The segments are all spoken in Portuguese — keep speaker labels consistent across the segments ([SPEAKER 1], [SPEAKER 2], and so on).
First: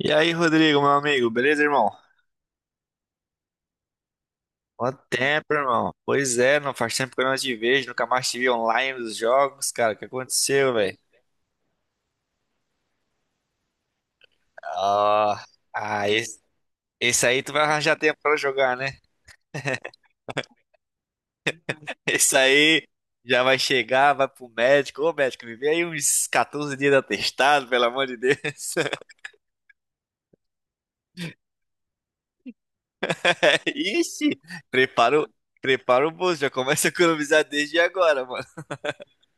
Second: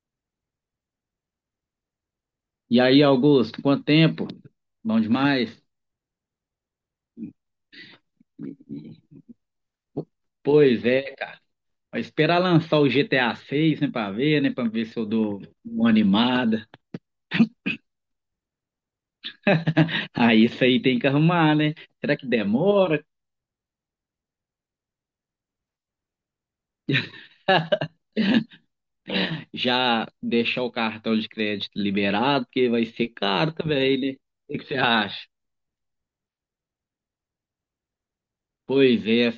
[SPEAKER 1] E aí, Rodrigo, meu amigo, beleza, irmão?
[SPEAKER 2] E aí, Augusto, quanto tempo? Bom
[SPEAKER 1] Quanto
[SPEAKER 2] demais.
[SPEAKER 1] tempo, irmão? Pois é, não faz tempo que eu não te vejo, nunca mais te vi online nos jogos, cara. O que aconteceu,
[SPEAKER 2] Pois
[SPEAKER 1] velho?
[SPEAKER 2] é, vai esperar lançar o GTA 6, né, pra ver se eu dou
[SPEAKER 1] Ah,
[SPEAKER 2] uma
[SPEAKER 1] ah, esse,
[SPEAKER 2] animada.
[SPEAKER 1] esse aí tu vai arranjar tempo pra jogar, né?
[SPEAKER 2] Aí isso aí tem que arrumar, né? Será que
[SPEAKER 1] Esse aí
[SPEAKER 2] demora?
[SPEAKER 1] já vai chegar, vai pro médico. Ô, médico, me vê aí uns 14 dias de atestado, pelo amor de Deus.
[SPEAKER 2] Já deixar o cartão de crédito liberado, porque vai ser caro também, né?
[SPEAKER 1] Ixi,
[SPEAKER 2] O que que você
[SPEAKER 1] prepara o,
[SPEAKER 2] acha?
[SPEAKER 1] prepara o bolso, já começa a economizar desde agora, mano.
[SPEAKER 2] Pois é.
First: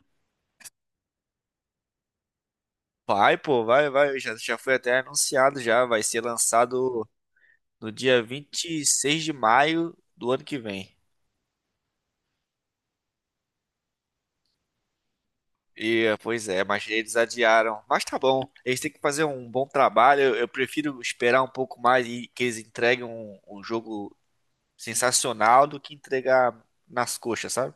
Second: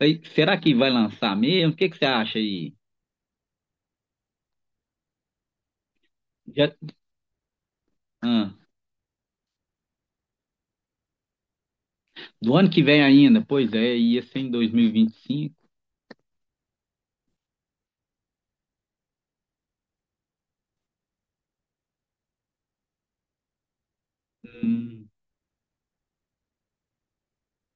[SPEAKER 2] Aí, será que vai lançar mesmo? O que que você acha aí?
[SPEAKER 1] Vai, pô, vai, vai. Já foi até anunciado, já vai ser
[SPEAKER 2] Já,
[SPEAKER 1] lançado. No dia
[SPEAKER 2] ah,
[SPEAKER 1] 26 de maio do ano que vem.
[SPEAKER 2] do ano que vem ainda? Pois é, ia ser em 2025.
[SPEAKER 1] Pois é, mas eles adiaram. Mas tá bom, eles têm que fazer um bom trabalho. Eu prefiro esperar um pouco mais e que eles entreguem um jogo sensacional do que entregar nas coxas, sabe?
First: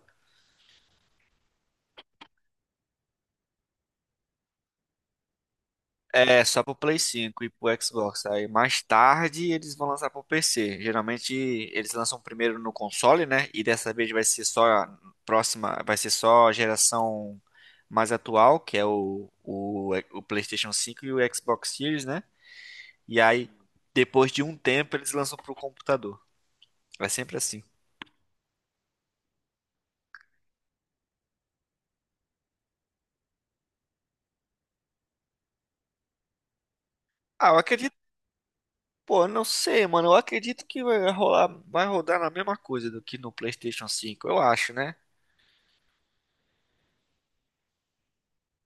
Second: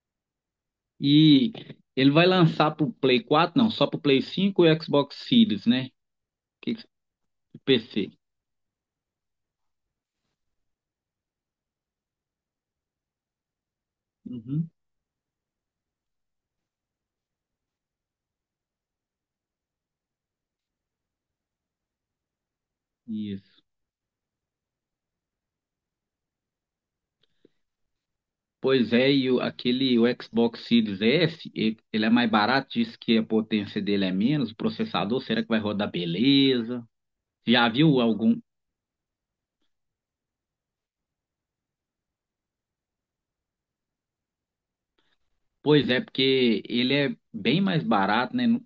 [SPEAKER 2] E ele vai lançar pro Play 4, não, só pro Play 5 e Xbox Series, né?
[SPEAKER 1] É, só pro
[SPEAKER 2] Que,
[SPEAKER 1] Play 5 e pro
[SPEAKER 2] PC.
[SPEAKER 1] Xbox. Aí mais tarde eles vão lançar pro PC. Geralmente eles lançam primeiro no console, né? E dessa vez
[SPEAKER 2] Uhum,
[SPEAKER 1] vai ser só a geração mais atual, que é o PlayStation 5 e o Xbox Series, né? E aí
[SPEAKER 2] isso.
[SPEAKER 1] depois de um tempo eles lançam pro computador. É sempre assim.
[SPEAKER 2] Pois é, e aquele o Xbox Series S, ele é mais barato, diz que a potência dele é menos, o processador, será que vai rodar beleza?
[SPEAKER 1] Ah, eu
[SPEAKER 2] Já
[SPEAKER 1] acredito,
[SPEAKER 2] viu algum?
[SPEAKER 1] pô, eu não sei, mano. Eu acredito que vai rodar na mesma coisa do que no PlayStation 5, eu acho, né?
[SPEAKER 2] Pois é, porque ele é bem mais barato, né?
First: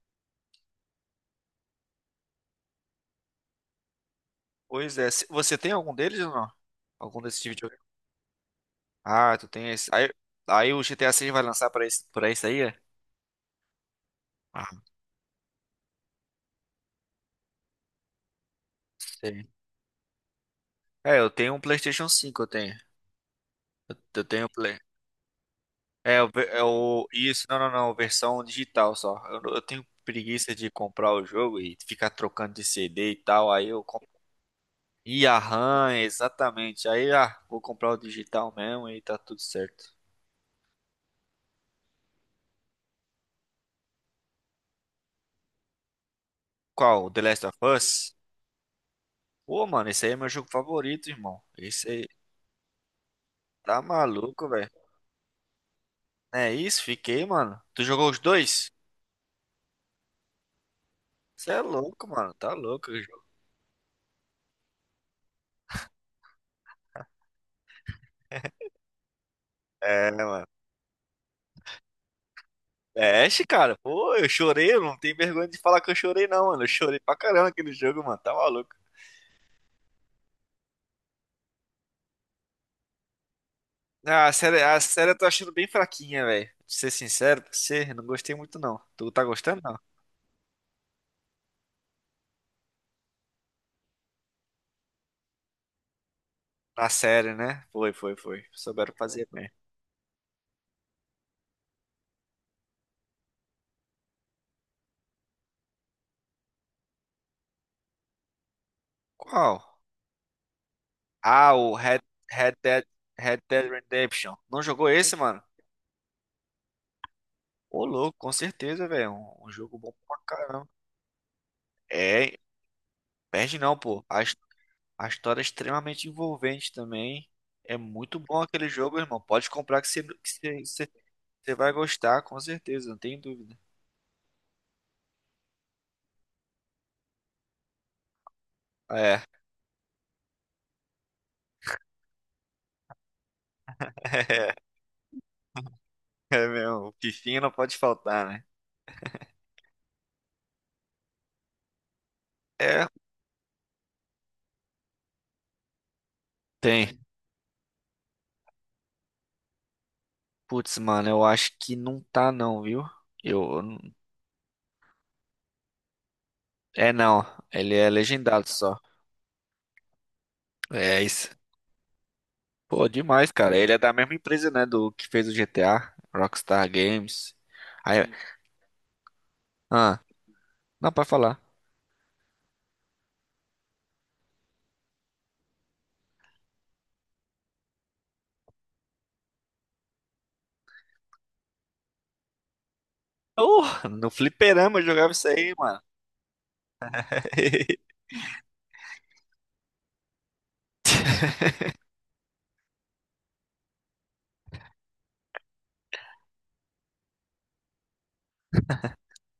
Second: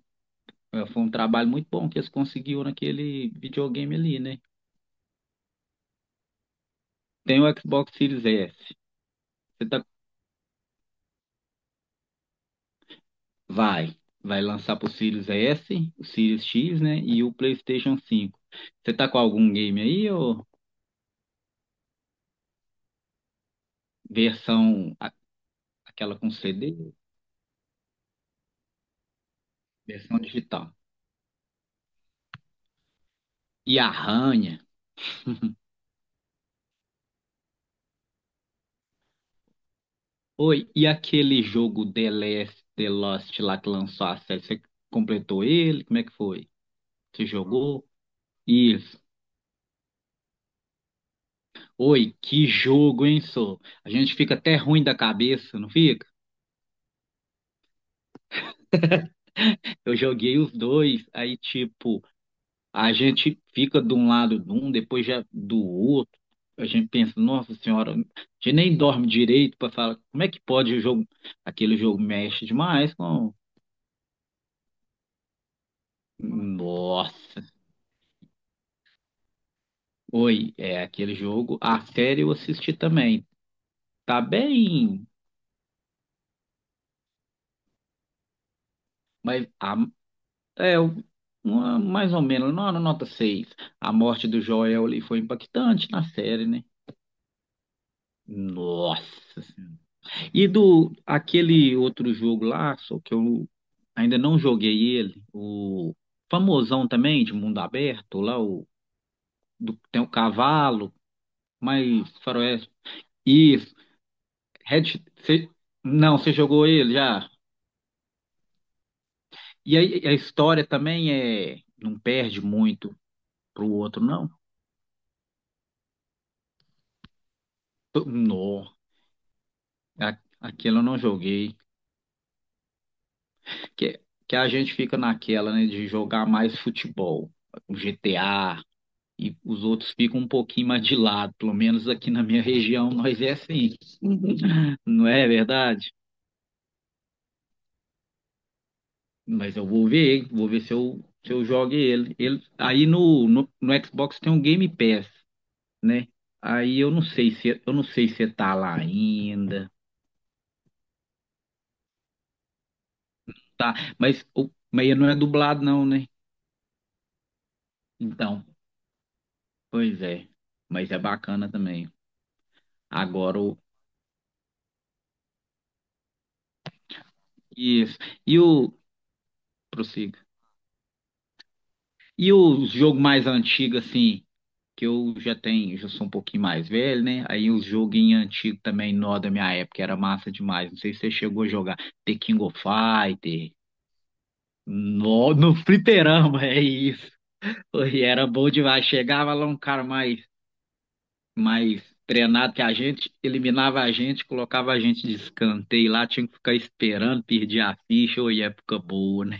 [SPEAKER 2] É, foi um trabalho muito bom que eles conseguiram naquele videogame ali, né?
[SPEAKER 1] Pois é, você tem algum deles ou não? Algum desses
[SPEAKER 2] Tem
[SPEAKER 1] de
[SPEAKER 2] o
[SPEAKER 1] videogame?
[SPEAKER 2] Xbox Series S.
[SPEAKER 1] Ah, tu tem
[SPEAKER 2] Você tá.
[SPEAKER 1] esse. Aí, o GTA 6 vai lançar pra esse aí? É?
[SPEAKER 2] Vai, vai
[SPEAKER 1] Ah,
[SPEAKER 2] lançar pro Sirius S, o Sirius X, né, e o PlayStation 5. Você tá com
[SPEAKER 1] sei.
[SPEAKER 2] algum game aí ou
[SPEAKER 1] É, eu tenho um PlayStation 5 eu tenho. Eu tenho o Play.
[SPEAKER 2] versão aquela
[SPEAKER 1] É, o,
[SPEAKER 2] com
[SPEAKER 1] ver- é
[SPEAKER 2] CD,
[SPEAKER 1] o. Isso, não, não, não, versão digital só. Eu, não- eu tenho
[SPEAKER 2] versão
[SPEAKER 1] preguiça de
[SPEAKER 2] digital?
[SPEAKER 1] comprar o jogo e ficar trocando de CD e tal. Aí
[SPEAKER 2] E
[SPEAKER 1] eu compro.
[SPEAKER 2] Arranha?
[SPEAKER 1] E a RAM, exatamente. Aí, vou comprar o digital mesmo e tá tudo certo.
[SPEAKER 2] Oi, e aquele jogo The Last, The Lost lá que lançou a série, você completou ele? Como é que foi?
[SPEAKER 1] Qual? O The
[SPEAKER 2] Você
[SPEAKER 1] Last of
[SPEAKER 2] jogou?
[SPEAKER 1] Us?
[SPEAKER 2] Isso.
[SPEAKER 1] Pô, mano, esse aí é meu jogo favorito, irmão. Esse
[SPEAKER 2] Oi, que jogo, hein, só.
[SPEAKER 1] Tá
[SPEAKER 2] A gente fica
[SPEAKER 1] maluco,
[SPEAKER 2] até
[SPEAKER 1] velho.
[SPEAKER 2] ruim da cabeça, não fica?
[SPEAKER 1] É isso, fiquei, mano. Tu jogou os dois?
[SPEAKER 2] Eu joguei os dois, aí
[SPEAKER 1] Você é
[SPEAKER 2] tipo
[SPEAKER 1] louco, mano. Tá louco
[SPEAKER 2] a
[SPEAKER 1] o jogo.
[SPEAKER 2] gente fica de um lado de um, depois já do outro. A gente pensa, nossa senhora, a gente nem dorme direito para falar
[SPEAKER 1] É,
[SPEAKER 2] como é que
[SPEAKER 1] mano.
[SPEAKER 2] pode o jogo. Aquele jogo mexe demais com.
[SPEAKER 1] Mexe, cara. Pô, eu chorei. Eu não tenho vergonha de falar que eu chorei, não, mano. Eu chorei pra
[SPEAKER 2] Nossa.
[SPEAKER 1] caramba aquele jogo, mano. Tá maluco.
[SPEAKER 2] Oi, é aquele jogo. A série eu assisti também. Tá
[SPEAKER 1] Ah, a série, a
[SPEAKER 2] bem,
[SPEAKER 1] série eu tô achando bem fraquinha, velho. Pra ser sincero pra você, eu não gostei muito, não. Tu tá
[SPEAKER 2] mas
[SPEAKER 1] gostando,
[SPEAKER 2] a,
[SPEAKER 1] não?
[SPEAKER 2] é mais ou menos, não, na nota seis. A morte do Joel ali foi impactante na série, né?
[SPEAKER 1] A série, né? Foi, foi, foi. Souberam
[SPEAKER 2] Nossa.
[SPEAKER 1] fazer bem.
[SPEAKER 2] E do aquele outro jogo lá, só que eu ainda não joguei ele, o famosão também de mundo aberto, lá o
[SPEAKER 1] Qual?
[SPEAKER 2] tem o cavalo,
[SPEAKER 1] Ah, o Red,
[SPEAKER 2] mas
[SPEAKER 1] Red
[SPEAKER 2] faroeste.
[SPEAKER 1] Dead, Red Dead
[SPEAKER 2] Isso,
[SPEAKER 1] Redemption. Não
[SPEAKER 2] Red,
[SPEAKER 1] jogou esse, mano?
[SPEAKER 2] cê- não, você jogou ele já.
[SPEAKER 1] Ô, louco, com certeza, velho. Um jogo
[SPEAKER 2] E
[SPEAKER 1] bom
[SPEAKER 2] aí a
[SPEAKER 1] pra
[SPEAKER 2] história
[SPEAKER 1] caramba.
[SPEAKER 2] também é não
[SPEAKER 1] É,
[SPEAKER 2] perde muito
[SPEAKER 1] perde
[SPEAKER 2] pro
[SPEAKER 1] não,
[SPEAKER 2] outro
[SPEAKER 1] pô.
[SPEAKER 2] não.
[SPEAKER 1] A história é extremamente envolvente também. É muito bom
[SPEAKER 2] Não,
[SPEAKER 1] aquele jogo, irmão. Pode comprar que você que você-
[SPEAKER 2] aquele eu
[SPEAKER 1] você-
[SPEAKER 2] não
[SPEAKER 1] você
[SPEAKER 2] joguei,
[SPEAKER 1] vai gostar, com certeza, não tem dúvida.
[SPEAKER 2] que que a gente fica naquela, né, de jogar mais futebol, o GTA
[SPEAKER 1] É,
[SPEAKER 2] e os outros ficam um pouquinho mais de lado, pelo menos aqui na minha região nós é assim, não é verdade?
[SPEAKER 1] é mesmo. O Fifinha não pode faltar, né?
[SPEAKER 2] Mas eu vou ver, se eu jogo ele. Ele aí
[SPEAKER 1] É,
[SPEAKER 2] no Xbox tem um Game Pass, né? Aí eu
[SPEAKER 1] tem.
[SPEAKER 2] não sei se tá lá ainda,
[SPEAKER 1] Putz, mano, eu acho que não tá não, viu? Eu
[SPEAKER 2] tá?
[SPEAKER 1] não-
[SPEAKER 2] Mas não é dublado não, né?
[SPEAKER 1] É não, ele é
[SPEAKER 2] Então,
[SPEAKER 1] legendado só.
[SPEAKER 2] pois é, mas é
[SPEAKER 1] É isso.
[SPEAKER 2] bacana também.
[SPEAKER 1] Pô, demais,
[SPEAKER 2] Agora
[SPEAKER 1] cara.
[SPEAKER 2] o,
[SPEAKER 1] Ele é da mesma empresa, né, do que fez o GTA, Rockstar Games.
[SPEAKER 2] isso.
[SPEAKER 1] Aí,
[SPEAKER 2] E o,
[SPEAKER 1] ah,
[SPEAKER 2] prossiga.
[SPEAKER 1] não, pode falar.
[SPEAKER 2] E o jogo mais antigo assim, que eu já tenho, já sou um pouquinho mais velho, né? Aí os joguinhos antigos também, nó da minha época, era massa demais. Não sei se você chegou a jogar The King of Fighter,
[SPEAKER 1] No fliperama eu jogava isso
[SPEAKER 2] nó,
[SPEAKER 1] aí,
[SPEAKER 2] no
[SPEAKER 1] mano.
[SPEAKER 2] fliperama, é isso. E era bom demais. Chegava lá um cara mais treinado que a gente, eliminava a gente, colocava a gente de escanteio lá, tinha que ficar esperando, perdia a ficha, ou época boa, né?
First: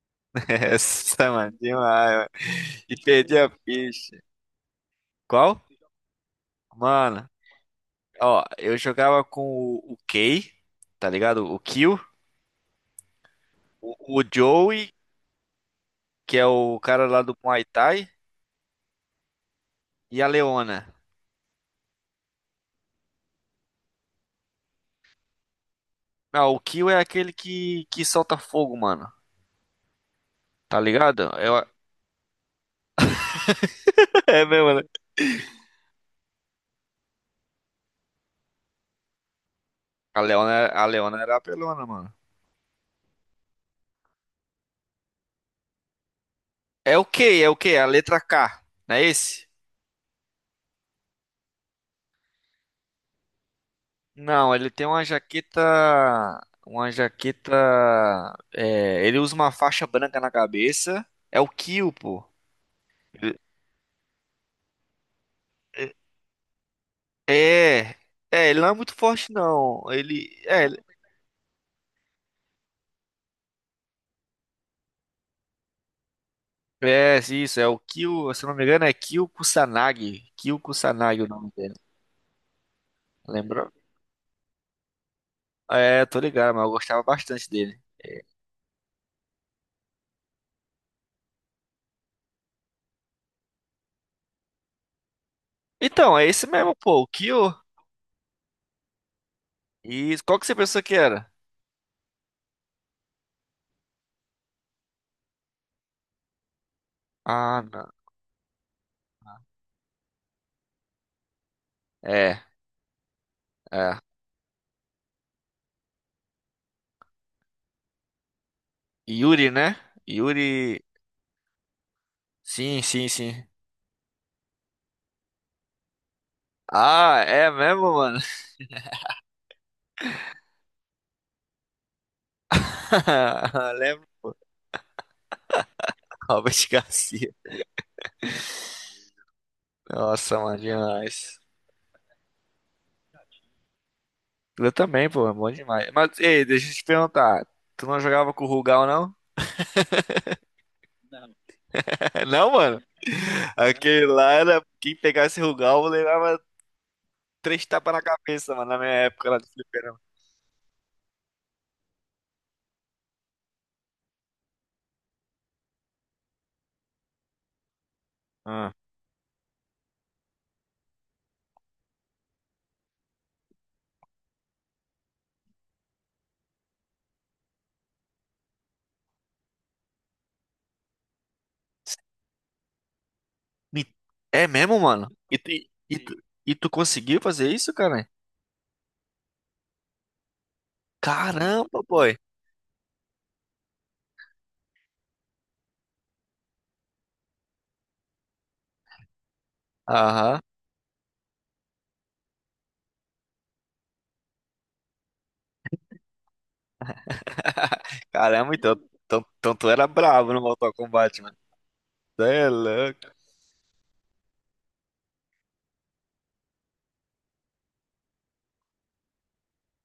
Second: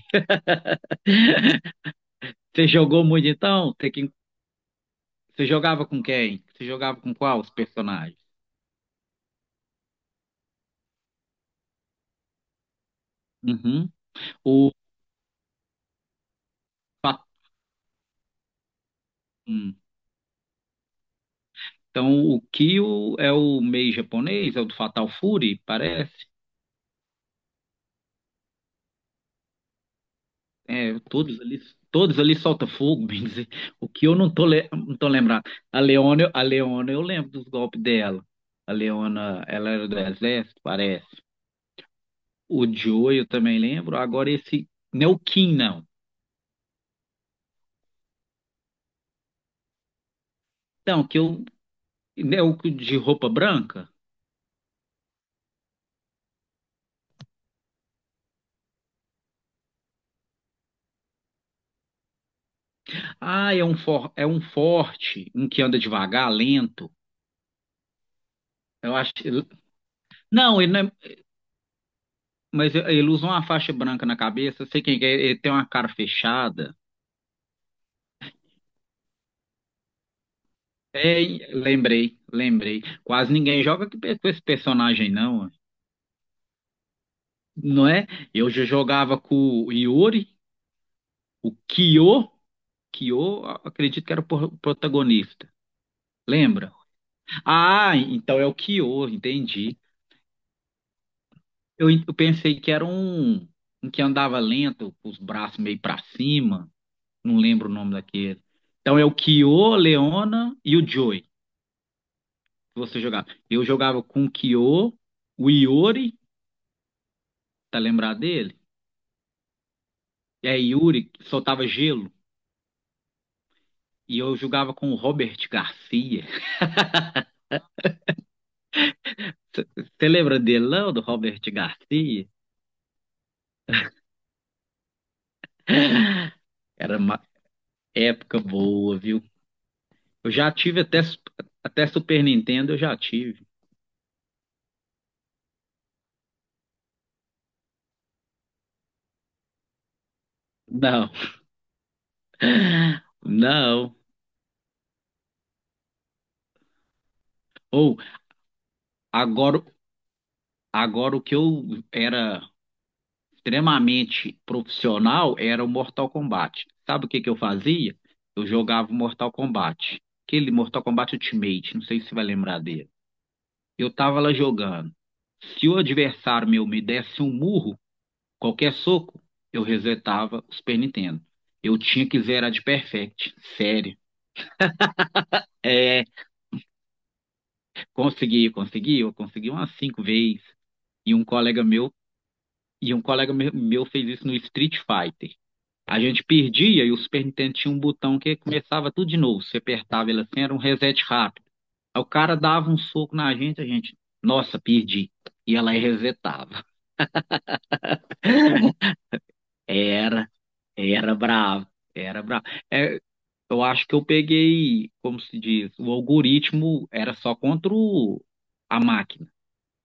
[SPEAKER 1] Essa, mano, demais, mano.
[SPEAKER 2] Você
[SPEAKER 1] E
[SPEAKER 2] jogou muito
[SPEAKER 1] perdi a
[SPEAKER 2] então?
[SPEAKER 1] ficha.
[SPEAKER 2] Você
[SPEAKER 1] Qual?
[SPEAKER 2] jogava com quem? Você jogava com
[SPEAKER 1] Mano,
[SPEAKER 2] qual os personagens?
[SPEAKER 1] ó, eu jogava com o Kay, tá ligado? O Kill,
[SPEAKER 2] Uhum.
[SPEAKER 1] o
[SPEAKER 2] O
[SPEAKER 1] Joey, que é o cara lá do Muay Thai,
[SPEAKER 2] Fatum.
[SPEAKER 1] e a Leona.
[SPEAKER 2] Então, o Kyo é o meio japonês, é o do Fatal Fury, parece.
[SPEAKER 1] Não, o Kill é aquele que solta fogo, mano. Tá
[SPEAKER 2] É,
[SPEAKER 1] ligado?
[SPEAKER 2] todos ali, todos ali soltam fogo, bem dizer. O Kyo eu não
[SPEAKER 1] É
[SPEAKER 2] tô, le-
[SPEAKER 1] mesmo,
[SPEAKER 2] não tô lembrado. A Leona, eu lembro dos golpes dela. A Leona, ela era do
[SPEAKER 1] A Leona,
[SPEAKER 2] exército,
[SPEAKER 1] a
[SPEAKER 2] parece.
[SPEAKER 1] Leona era apelona, mano.
[SPEAKER 2] O Joe, eu também lembro. Agora esse, não é o Kim, não.
[SPEAKER 1] É o quê? É o quê? A letra K. Não é esse?
[SPEAKER 2] Não, que eu, é o de roupa branca.
[SPEAKER 1] Não, ele tem uma jaqueta. Uma jaqueta. É, ele usa uma faixa branca na cabeça. É o Kill, pô. Ele-
[SPEAKER 2] Ah, é um forte, um que anda devagar, lento.
[SPEAKER 1] É. É, ele não é muito
[SPEAKER 2] Eu acho.
[SPEAKER 1] forte, não. Ele.
[SPEAKER 2] Não,
[SPEAKER 1] É,
[SPEAKER 2] ele não
[SPEAKER 1] ele-
[SPEAKER 2] é. Mas ele usa uma faixa branca na cabeça, sei quem que é, ele tem uma cara fechada.
[SPEAKER 1] é isso. É o Kill. Se eu não me engano, é Kill Kusanagi. Kill
[SPEAKER 2] É,
[SPEAKER 1] Kusanagi o nome dele.
[SPEAKER 2] lembrei, lembrei. Quase ninguém
[SPEAKER 1] Lembrou?
[SPEAKER 2] joga com esse personagem, não,
[SPEAKER 1] É, tô ligado, mas eu gostava bastante dele.
[SPEAKER 2] não é? Eu já jogava com o Iori, o Kyo, acredito que era o protagonista.
[SPEAKER 1] Então, é esse
[SPEAKER 2] Lembra?
[SPEAKER 1] mesmo, pô. O Kill.
[SPEAKER 2] Ah, então é o Kyo, entendi.
[SPEAKER 1] E qual que você pensou que era?
[SPEAKER 2] Eu pensei que era um que andava lento, com os braços meio pra cima. Não
[SPEAKER 1] Ah,
[SPEAKER 2] lembro o
[SPEAKER 1] não.
[SPEAKER 2] nome daquele. Então é o Kyo, Leona e o Joy.
[SPEAKER 1] É,
[SPEAKER 2] Você jogava. Eu
[SPEAKER 1] é.
[SPEAKER 2] jogava com o Kyo, o Iori, tá lembrado dele?
[SPEAKER 1] Yuri, né?
[SPEAKER 2] É,
[SPEAKER 1] Yuri.
[SPEAKER 2] Yuri, que soltava gelo.
[SPEAKER 1] Sim, sim, sim.
[SPEAKER 2] E eu jogava com o Robert Garcia.
[SPEAKER 1] Ah, é mesmo, mano?
[SPEAKER 2] Você lembra dele, não, do Robert Garcia?
[SPEAKER 1] Lembro. Robert
[SPEAKER 2] Era uma
[SPEAKER 1] Garcia.
[SPEAKER 2] época boa, viu? Eu
[SPEAKER 1] Nossa,
[SPEAKER 2] já
[SPEAKER 1] mano,
[SPEAKER 2] tive até, su-
[SPEAKER 1] demais.
[SPEAKER 2] até Super Nintendo, eu já tive.
[SPEAKER 1] Eu também, pô, é bom demais. Mas, ei, deixa eu te perguntar. Tu não jogava com o Rugal, não?
[SPEAKER 2] Não,
[SPEAKER 1] Não, mano?
[SPEAKER 2] não.
[SPEAKER 1] Aquele lá era. Quem pegasse Rugal levava três tapas
[SPEAKER 2] Ou,
[SPEAKER 1] na cabeça, mano, na minha época lá de
[SPEAKER 2] agora,
[SPEAKER 1] fliperama.
[SPEAKER 2] agora o que eu era extremamente profissional era o Mortal Kombat. Sabe o que que eu fazia? Eu
[SPEAKER 1] Ah.
[SPEAKER 2] jogava o Mortal Kombat. Aquele Mortal Kombat Ultimate, não sei se você vai lembrar dele. Eu tava lá jogando. Se o adversário meu me desse um murro, qualquer soco, eu resetava o Super Nintendo. Eu tinha que zerar de perfect,
[SPEAKER 1] Me-
[SPEAKER 2] sério.
[SPEAKER 1] É mesmo, mano? E tu, e
[SPEAKER 2] É,
[SPEAKER 1] tu, e tu conseguiu fazer isso, cara?
[SPEAKER 2] eu consegui umas cinco vezes. E um colega
[SPEAKER 1] Caramba,
[SPEAKER 2] meu,
[SPEAKER 1] boy.
[SPEAKER 2] e um colega meu fez isso no Street Fighter. A gente perdia e o Super Nintendo tinha um botão que começava tudo de novo. Você apertava ele
[SPEAKER 1] Aham.
[SPEAKER 2] assim, era um reset rápido. Aí o cara dava um soco na gente, a gente, nossa, perdi. E ela resetava.
[SPEAKER 1] Caramba, então tu era
[SPEAKER 2] Era,
[SPEAKER 1] bravo no Mortal
[SPEAKER 2] era
[SPEAKER 1] Kombat, mano.
[SPEAKER 2] bravo, era
[SPEAKER 1] Cê
[SPEAKER 2] bravo.
[SPEAKER 1] é
[SPEAKER 2] É,
[SPEAKER 1] louco.
[SPEAKER 2] eu acho que eu peguei, como se diz, o algoritmo era só contra a máquina,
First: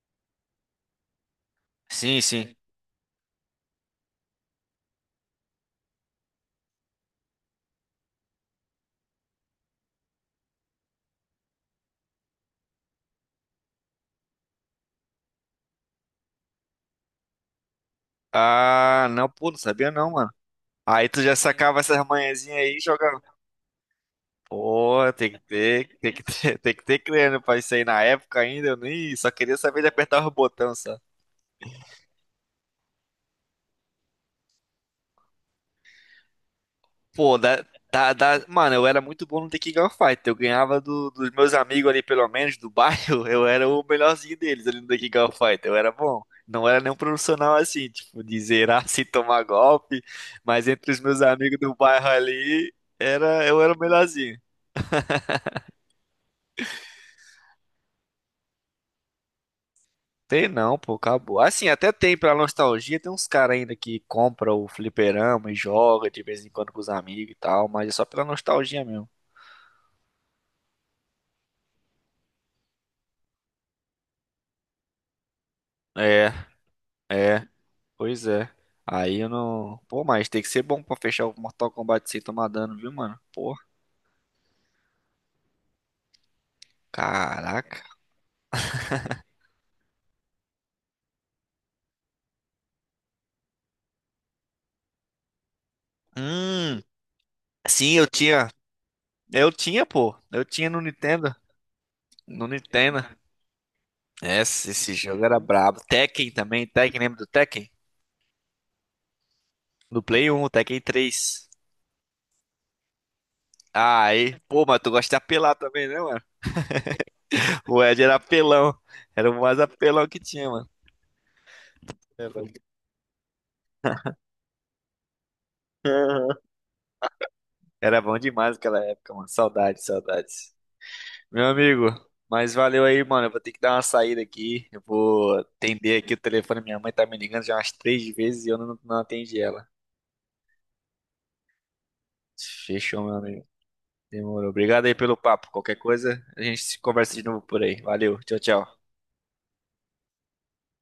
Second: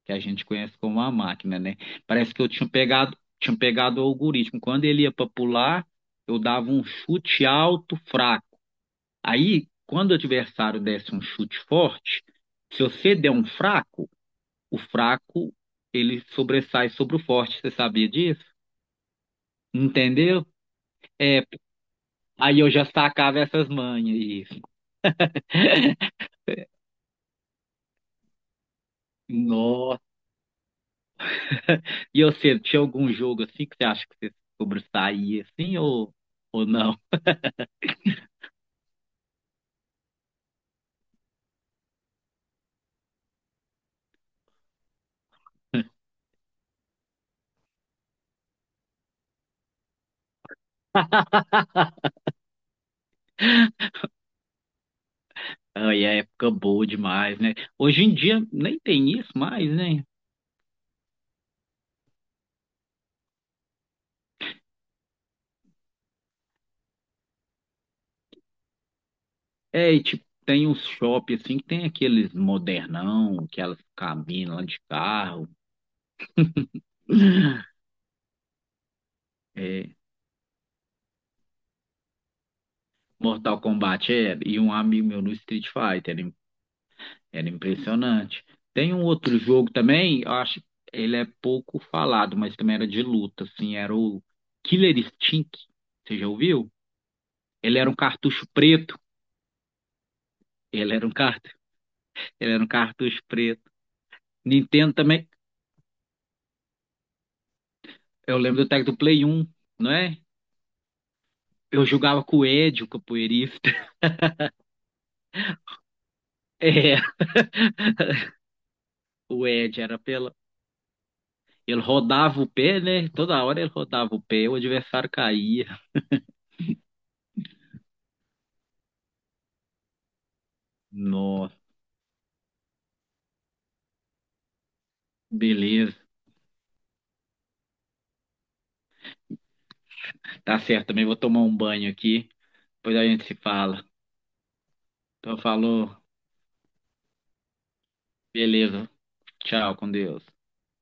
[SPEAKER 2] que a gente conhece como a máquina, né?
[SPEAKER 1] Sim,
[SPEAKER 2] Parece que eu
[SPEAKER 1] sim.
[SPEAKER 2] tinha pegado o algoritmo. Quando ele ia para pular, eu dava um chute alto, fraco. Aí, quando o adversário desse um chute forte, se você der um fraco, o fraco ele sobressai sobre o forte. Você sabia disso?
[SPEAKER 1] Ah, não, pô, não sabia não, mano.
[SPEAKER 2] Entendeu?
[SPEAKER 1] Aí tu já sacava essas manhãzinhas
[SPEAKER 2] Aí eu
[SPEAKER 1] aí e
[SPEAKER 2] já
[SPEAKER 1] jogava.
[SPEAKER 2] sacava essas manhas. Isso.
[SPEAKER 1] Pô, tem que ter, tem que ter crânio pra isso aí na época ainda. Eu nem só queria saber de
[SPEAKER 2] Nossa.
[SPEAKER 1] apertar os botões.
[SPEAKER 2] E você, tinha algum jogo assim que você acha que você sobressaía assim ou não?
[SPEAKER 1] Pô, mano, eu era muito bom no Tekken Gunfighter. Eu ganhava dos meus amigos ali, pelo menos, do bairro. Eu era o melhorzinho deles ali no Tekken Gunfighter. Eu era bom. Não era nenhum profissional assim, tipo, de zerar sem tomar golpe. Mas entre os meus amigos do bairro ali, eu era o melhorzinho.
[SPEAKER 2] Aí é época boa demais, né? Hoje em dia nem tem isso mais, né?
[SPEAKER 1] Tem não, pô, acabou. Assim, até tem pra nostalgia, tem uns caras ainda que compra o fliperama e joga de vez em quando com os amigos e tal, mas é só pela nostalgia mesmo.
[SPEAKER 2] É, e, tipo, tem uns shopping assim que tem aqueles modernão, aquelas cabinas lá de carro.
[SPEAKER 1] É, é. Pois é. Aí eu não.
[SPEAKER 2] É,
[SPEAKER 1] Pô, mas tem que ser bom pra fechar o Mortal Kombat sem tomar dano, viu, mano? Pô,
[SPEAKER 2] Mortal Kombat é, e um amigo meu no Street Fighter, era
[SPEAKER 1] caraca.
[SPEAKER 2] impressionante. Tem um outro jogo também, eu acho, ele é pouco falado, mas também era de luta, assim, era o Killer Instinct, você já ouviu?
[SPEAKER 1] Hum,
[SPEAKER 2] Ele era
[SPEAKER 1] sim,
[SPEAKER 2] um
[SPEAKER 1] eu
[SPEAKER 2] cartucho
[SPEAKER 1] tinha.
[SPEAKER 2] preto,
[SPEAKER 1] Eu tinha, pô. Eu tinha no
[SPEAKER 2] ele era um
[SPEAKER 1] Nintendo.
[SPEAKER 2] cart...
[SPEAKER 1] No
[SPEAKER 2] ele era um
[SPEAKER 1] Nintendo.
[SPEAKER 2] cartucho preto.
[SPEAKER 1] Esse,
[SPEAKER 2] Nintendo
[SPEAKER 1] esse jogo
[SPEAKER 2] também,
[SPEAKER 1] era brabo. Tekken também. Tekken, lembra do Tekken?
[SPEAKER 2] eu lembro do tag do Play 1, não
[SPEAKER 1] No
[SPEAKER 2] é?
[SPEAKER 1] Play 1, o Tekken 3.
[SPEAKER 2] Eu jogava com o Ed, o capoeirista.
[SPEAKER 1] Aí. Pô, mas tu gosta de apelar também, né, mano?
[SPEAKER 2] É,
[SPEAKER 1] O Ed era apelão. Era o
[SPEAKER 2] o
[SPEAKER 1] mais
[SPEAKER 2] Ed era
[SPEAKER 1] apelão que
[SPEAKER 2] pela...
[SPEAKER 1] tinha, mano.
[SPEAKER 2] Ele
[SPEAKER 1] Era
[SPEAKER 2] rodava o pé, né? Toda hora ele rodava o pé, o adversário caía.
[SPEAKER 1] Era bom demais aquela época, mano. Saudades, saudades. Meu
[SPEAKER 2] Nossa.
[SPEAKER 1] amigo, mas valeu aí, mano. Eu vou ter que dar uma saída aqui. Eu vou
[SPEAKER 2] Beleza.
[SPEAKER 1] atender aqui o telefone. Minha mãe tá me ligando já umas três vezes e eu não atendi ela.
[SPEAKER 2] Tá certo, também vou tomar um banho aqui. Depois
[SPEAKER 1] Fechou,
[SPEAKER 2] a
[SPEAKER 1] meu
[SPEAKER 2] gente se
[SPEAKER 1] amigo.
[SPEAKER 2] fala.
[SPEAKER 1] Demorou. Obrigado aí pelo
[SPEAKER 2] Então,
[SPEAKER 1] papo. Qualquer
[SPEAKER 2] falou.
[SPEAKER 1] coisa, a gente se conversa de novo por aí. Valeu. Tchau, tchau.
[SPEAKER 2] Beleza. Tchau, com Deus.